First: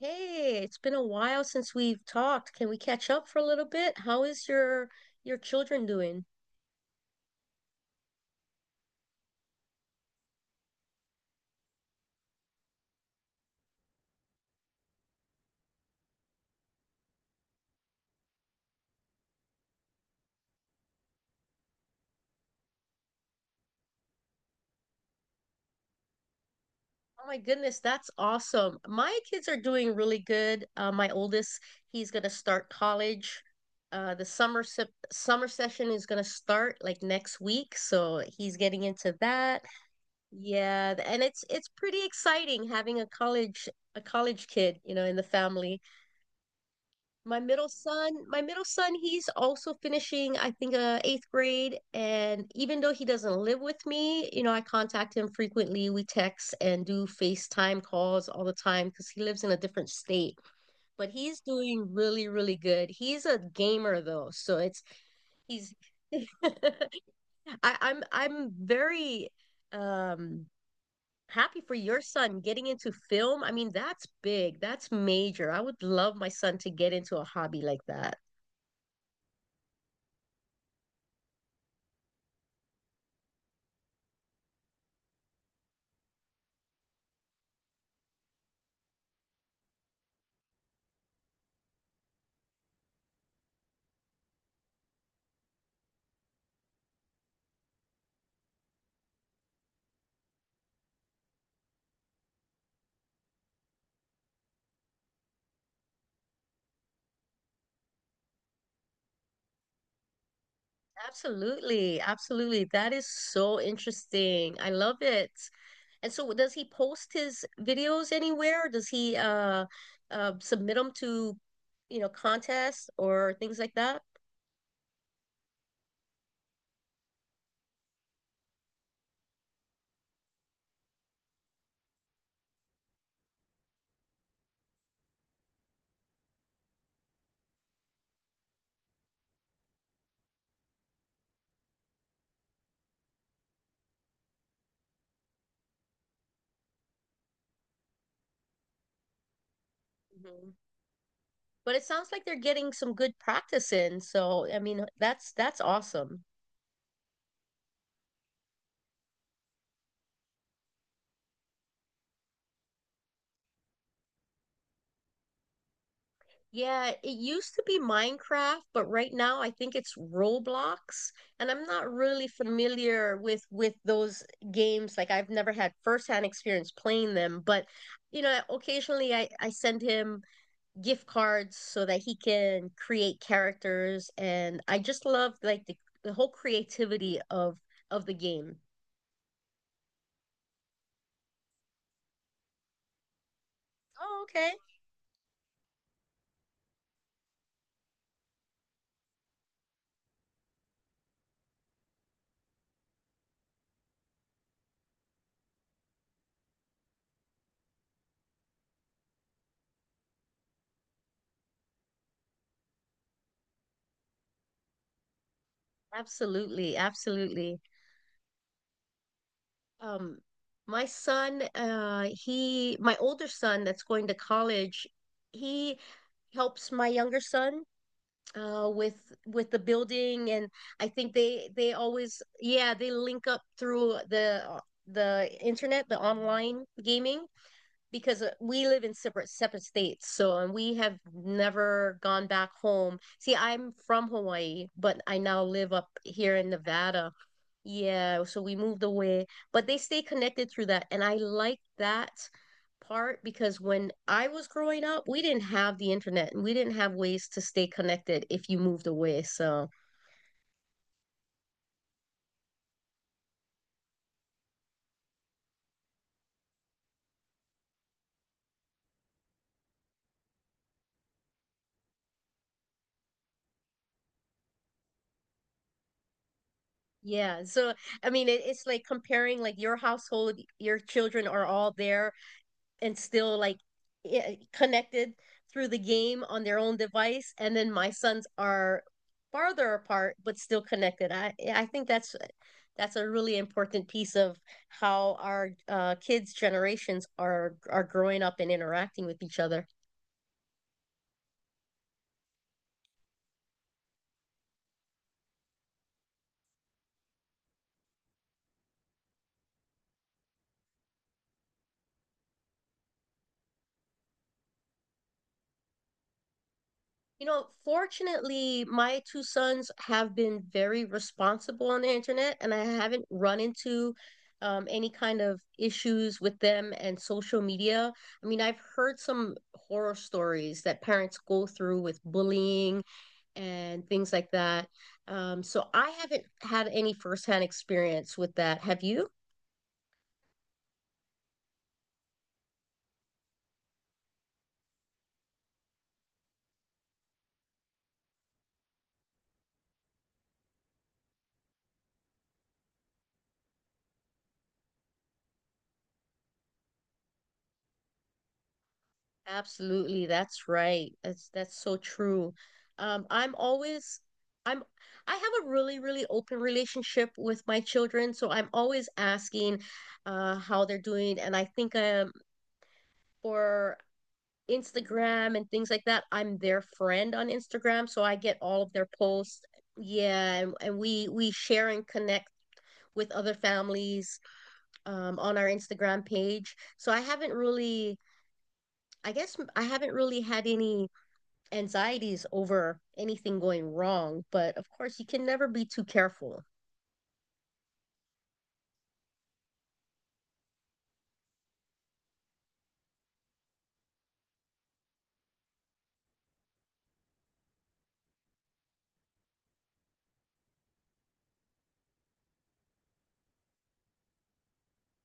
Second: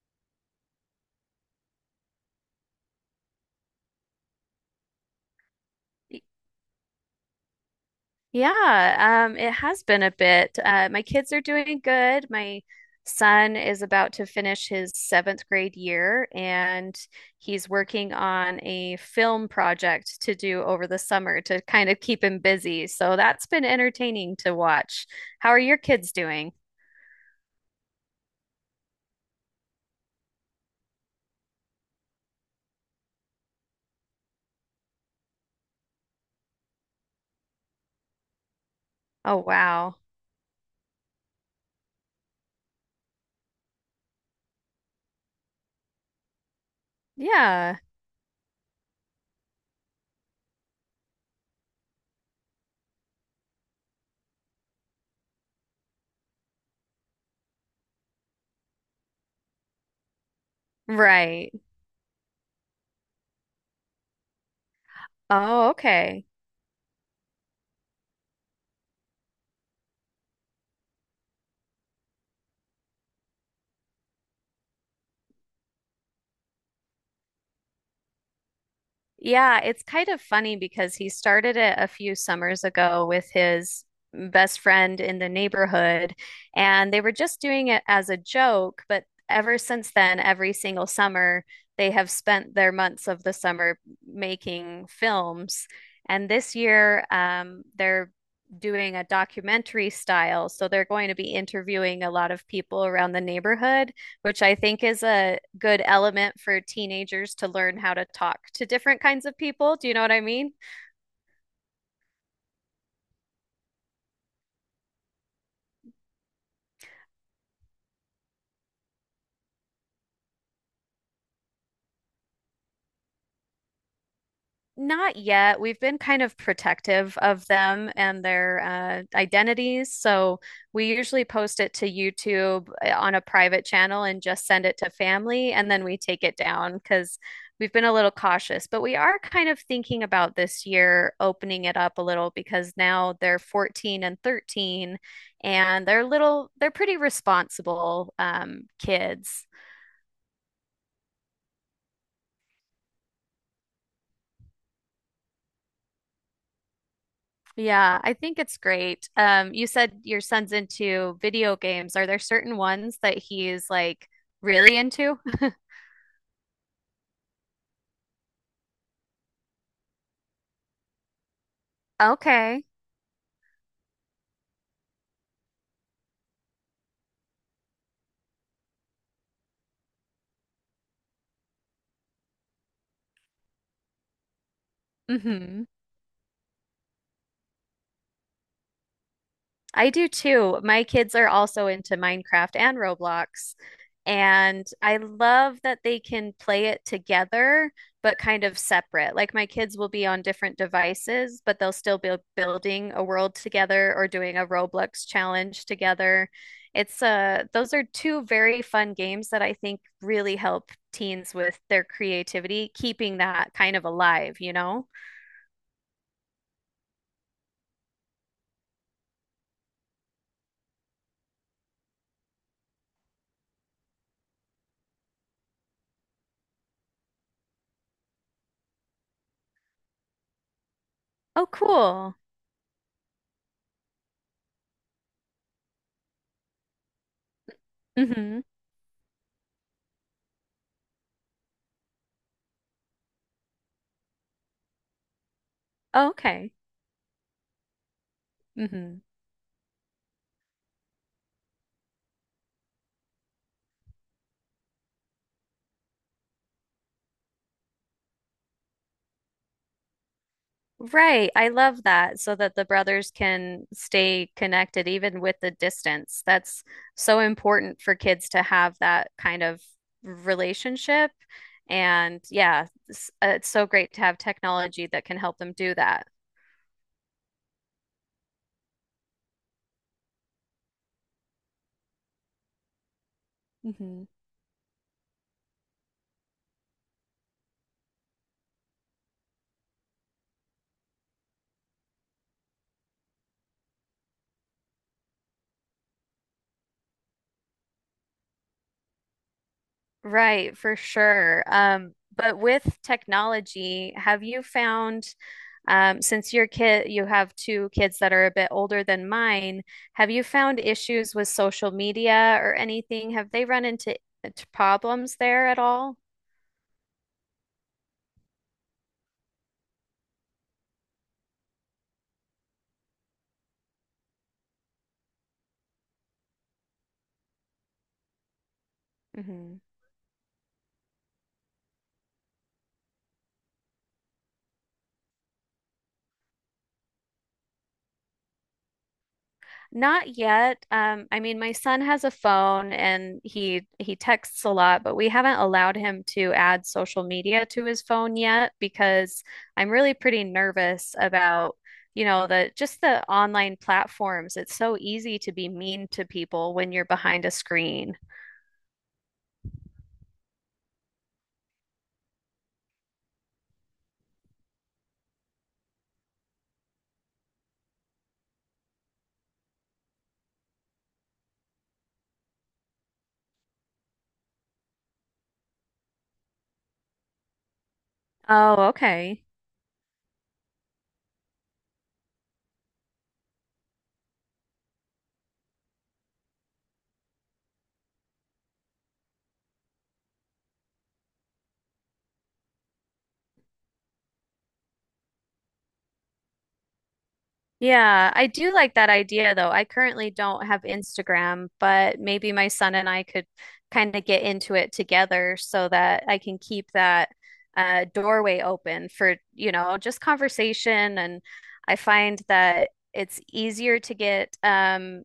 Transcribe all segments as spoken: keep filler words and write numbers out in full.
Hey, it's been a while since we've talked. Can we catch up for a little bit? How is your your children Y- doing? Yeah, um, it has been a bit. Uh, my kids are doing good. My son is about to finish his seventh grade year, and he's working on a film project to do over the summer to kind of keep him busy. So that's been entertaining to watch. How are your kids doing? Oh my goodness, that's awesome. My kids are doing really good. Uh, my oldest, he's gonna start college. Uh, the summer se summer session is gonna start like next week, so he's getting into Oh, that. wow. Yeah, and it's it's pretty exciting having a college a college kid, you know, in the family. my middle Yeah, son my middle son he's also finishing I think uh, eighth grade, and even though he doesn't live with me, you know, I contact him frequently. We text and do FaceTime calls all the time because he lives in a different state, but he's right. doing really really good. He's a gamer though, so it's Oh, he's okay. I, i'm i'm very um happy for your son getting into film. I mean, that's big, that's major. I would love my son to get into a hobby like that. Yeah, it's kind of funny because he started it a few summers ago with his best friend in the neighborhood, and they were just doing it as a joke. But ever since then, every single summer, they have spent their months of the summer making films. And this year, um, they're doing a documentary style. So they're going to be interviewing a lot of people around the neighborhood, which I think is a good element for teenagers to learn how to talk to different kinds of people. Do you know what I mean? Absolutely, absolutely. That is so interesting. I love it. And so, does he post his videos anywhere? Or does he uh, uh submit them to, you know, contests or things like that? Not yet. We've been kind of protective of them and their uh, identities. So we usually post it to YouTube uh, on a private channel and just send it to family, and then we take it down because we've been a little cautious. But we are kind of thinking about this year opening it up a little because now they're fourteen and thirteen, and they're little, they're pretty responsible um, kids. Mhm. But it sounds like they're getting some good practice in. So, I mean, that's that's awesome. Yeah, I think it's great. Um, you said your son's into video games. Are there certain ones that he's like really into? Yeah, it used to be Minecraft, but right now I think it's Roblox, and I'm not really Okay. familiar with with those games. Like, I've never had firsthand experience playing them, but you know, occasionally I I send him gift cards so that he can create characters, and I just love hmm like the the whole creativity of of the game. I do too. My kids are also into Minecraft and Roblox. Oh, okay. And I love that they can play it together, but kind of separate. Like my kids will be on different devices, but they'll still be building a world together or doing a Roblox challenge together. It's uh those are two very fun games that I think really help teens with their creativity, keeping that kind of alive, you know? Absolutely, absolutely. Um, my son, uh, he, my older son that's going to college, he helps my younger son uh, with with the building, and I think Oh, they they cool. always, yeah, they link up through the the internet, the online gaming, because uh, Mm-hmm. we live in separate separate states, so, and we have never gone back home. See, I'm from Hawaii, but I now live up Oh, here in okay. Nevada. Yeah, so we moved Mm-hmm. away, but they stay connected through that. And I like that part because when I was growing up, we didn't have the internet and we didn't have ways to stay connected if you moved away. So, Right. I love that, so that the brothers can stay connected even with the distance. That's so important for kids to have that kind of relationship. And yeah, it's, uh, it's so great to have technology that can help them do that. yeah. So, I mean, it, it's like, comparing like your household, your children are all there, and still like Hmm connected through the game on their own device, and then my sons are farther apart but still connected. I i think that's that's a really important piece of how our uh, kids' generations are are growing up and interacting with each other. Right, for sure. Um, but with technology, have you found Um, since your kid, you have two kids that are a bit older than mine, have you found issues with social media or anything? Have they run into, into problems there at all? You know, fortunately, my two sons have been very responsible on the internet, and I haven't run into um, any kind of issues with them and social media. I mean, I've heard some horror stories that parents go through with bullying and things like that. Um, so I haven't had any firsthand experience with that. Have you? Not yet. Um, I mean, my son has a phone and he he texts a lot, but we haven't allowed him to add social media to his phone yet because I'm really pretty nervous about, you know, the just the online platforms. It's so easy to be mean to people when you're behind a screen. Absolutely, that's right. That's that's so true. Um, I'm always I'm I have a really, really open relationship with my children, so I'm always asking uh how they're doing. And I think um for Instagram and things like that, I'm their friend on Instagram, so I get all Oh, of their okay. posts. Yeah, and, and we we share and connect with other families um on our Instagram page. So I haven't really, I guess I haven't really had any anxieties over anything going wrong, but of course, you can never be too careful. Yeah, I do like that idea though. I currently don't have Instagram, but maybe my son and I could kind of get into it together so that I can keep that uh, doorway open for, you know, just conversation. And I find that it's easier to get um,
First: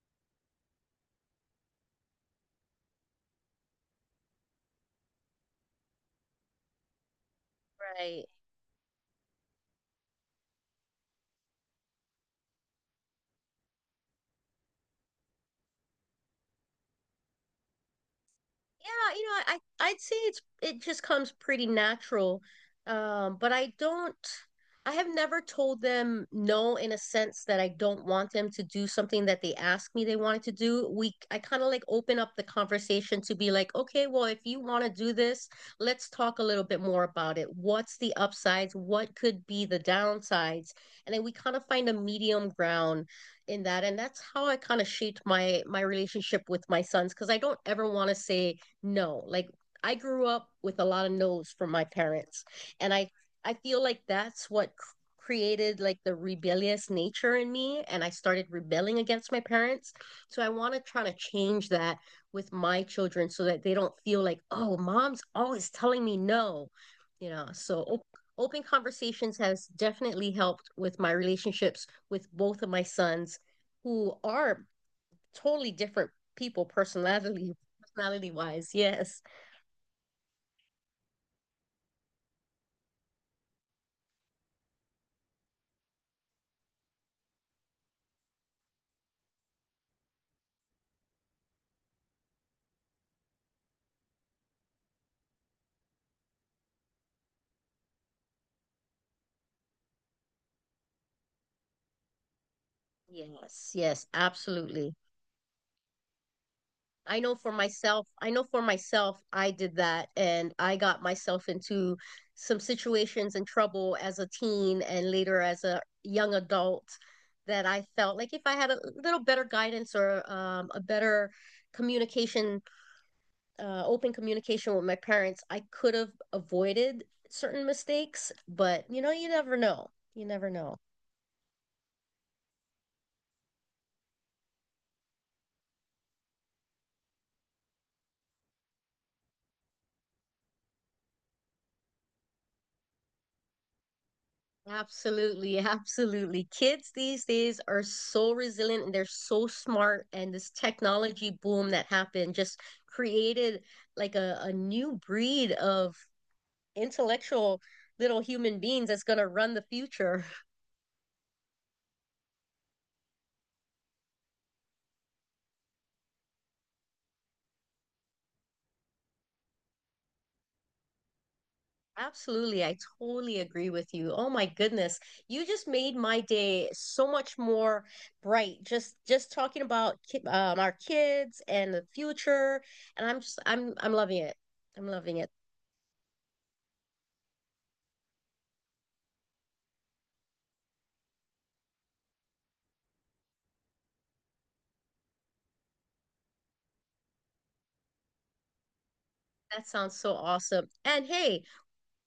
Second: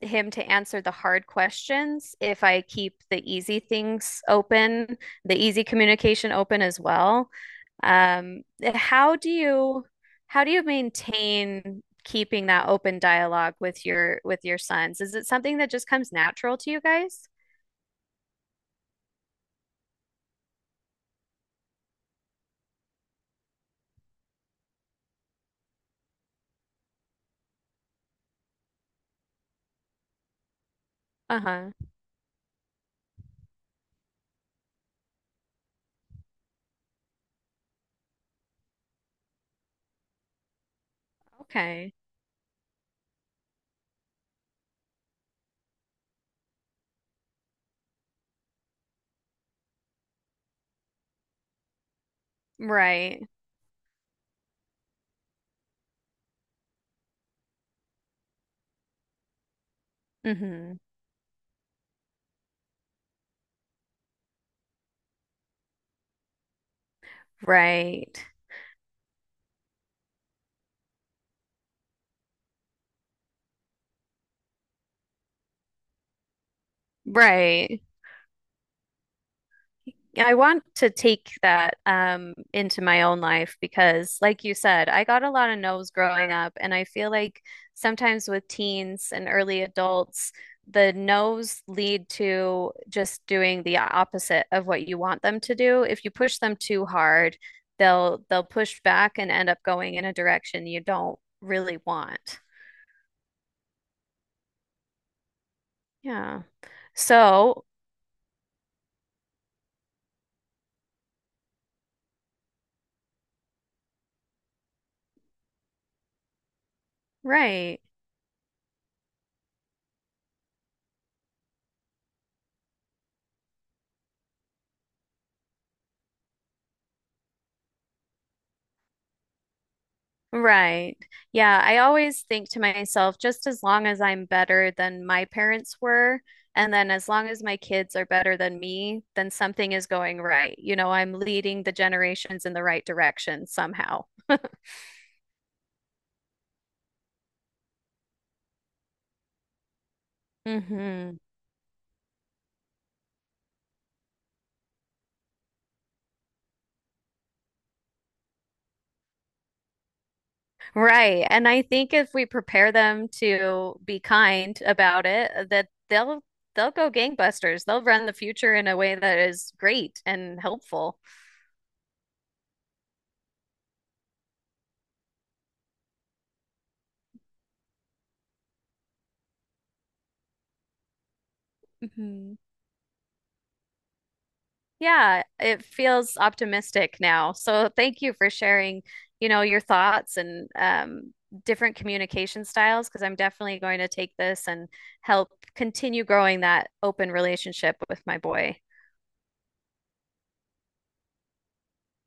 him to answer the hard questions if I keep the easy things open, the easy communication open as well. Right. Um, how do you how do you maintain keeping that open dialogue with your with your sons? Is it something that just comes natural to you guys? Yeah, you know, I I'd say it's it just comes pretty natural. Um, but I don't I have never told them no in a sense that I don't want them to do something that they ask me they wanted to do. We I kind of Uh-huh. like open up the conversation to be like, okay, well, if you want to do this, let's talk a little bit more about it. What's the upsides? What could be the downsides? And then we kind of find a Okay. medium ground in that. And that's how I kind of shaped my my relationship with my sons, because I don't ever want to say no. Like, I grew up with a lot of no's from my parents, and i Right. i feel like that's what c- created like the rebellious nature in me, and I started rebelling against my parents. So I want Mm-hmm. to try to change that with my children, so that they don't feel like, oh, mom's always telling me no, you know. So op- Right. open conversations has definitely helped with my relationships with both of my sons, who are totally different people, personality Right. personality wise. Yes. Yeah, I want to take that um, into my own life because, like you said, I got a lot of no's growing up. And I feel like sometimes with teens and early adults, the no's lead to just doing the opposite of what you want them to do. If you push them too hard, they'll they'll push back and end up going in a direction you don't really want. Yes, yes, absolutely. Yeah. I know for So, myself, I know for myself, I did that, and I got myself into some situations and trouble as a teen and later as a young adult, that right. I felt like if I had a little better guidance, or um, a better communication, uh, open communication with my parents, I could have avoided certain mistakes. But you know, you never know. You never know. Right. Yeah, I always think to myself, just as long as I'm better than my parents were, and then as long as my kids are better than me, then something is going right. You know, I'm leading the generations in the right direction somehow. Absolutely, absolutely. Kids these days are so resilient and they're so smart. And this Hmm technology boom that happened just created like a, a new breed of intellectual little human beings that's going to run the future. Right. And I think if we prepare them to be kind about it, uh, that they'll they'll go gangbusters. They'll run the future in a way that is great and helpful. Absolutely. I totally agree with you. Oh my goodness. You just made my day so much more bright. Just just talking about ki- um, our kids and the Mhm. future. And I'm just I'm I'm loving it. I'm loving Yeah, it. it feels optimistic now. So thank you for sharing, you know, your thoughts and um, different communication styles, because I'm definitely going to take this and help continue growing that open relationship with my boy. That sounds so awesome. And hey,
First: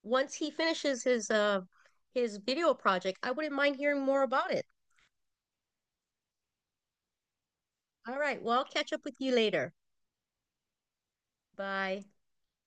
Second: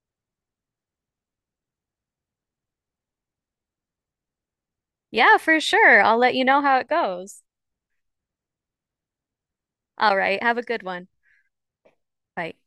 once he finishes his uh his video project, I wouldn't mind hearing more about it. Yeah, for sure. I'll let you know how it goes. All right, well, I'll catch up with you later. All right. Have a good one. Bye. Bye.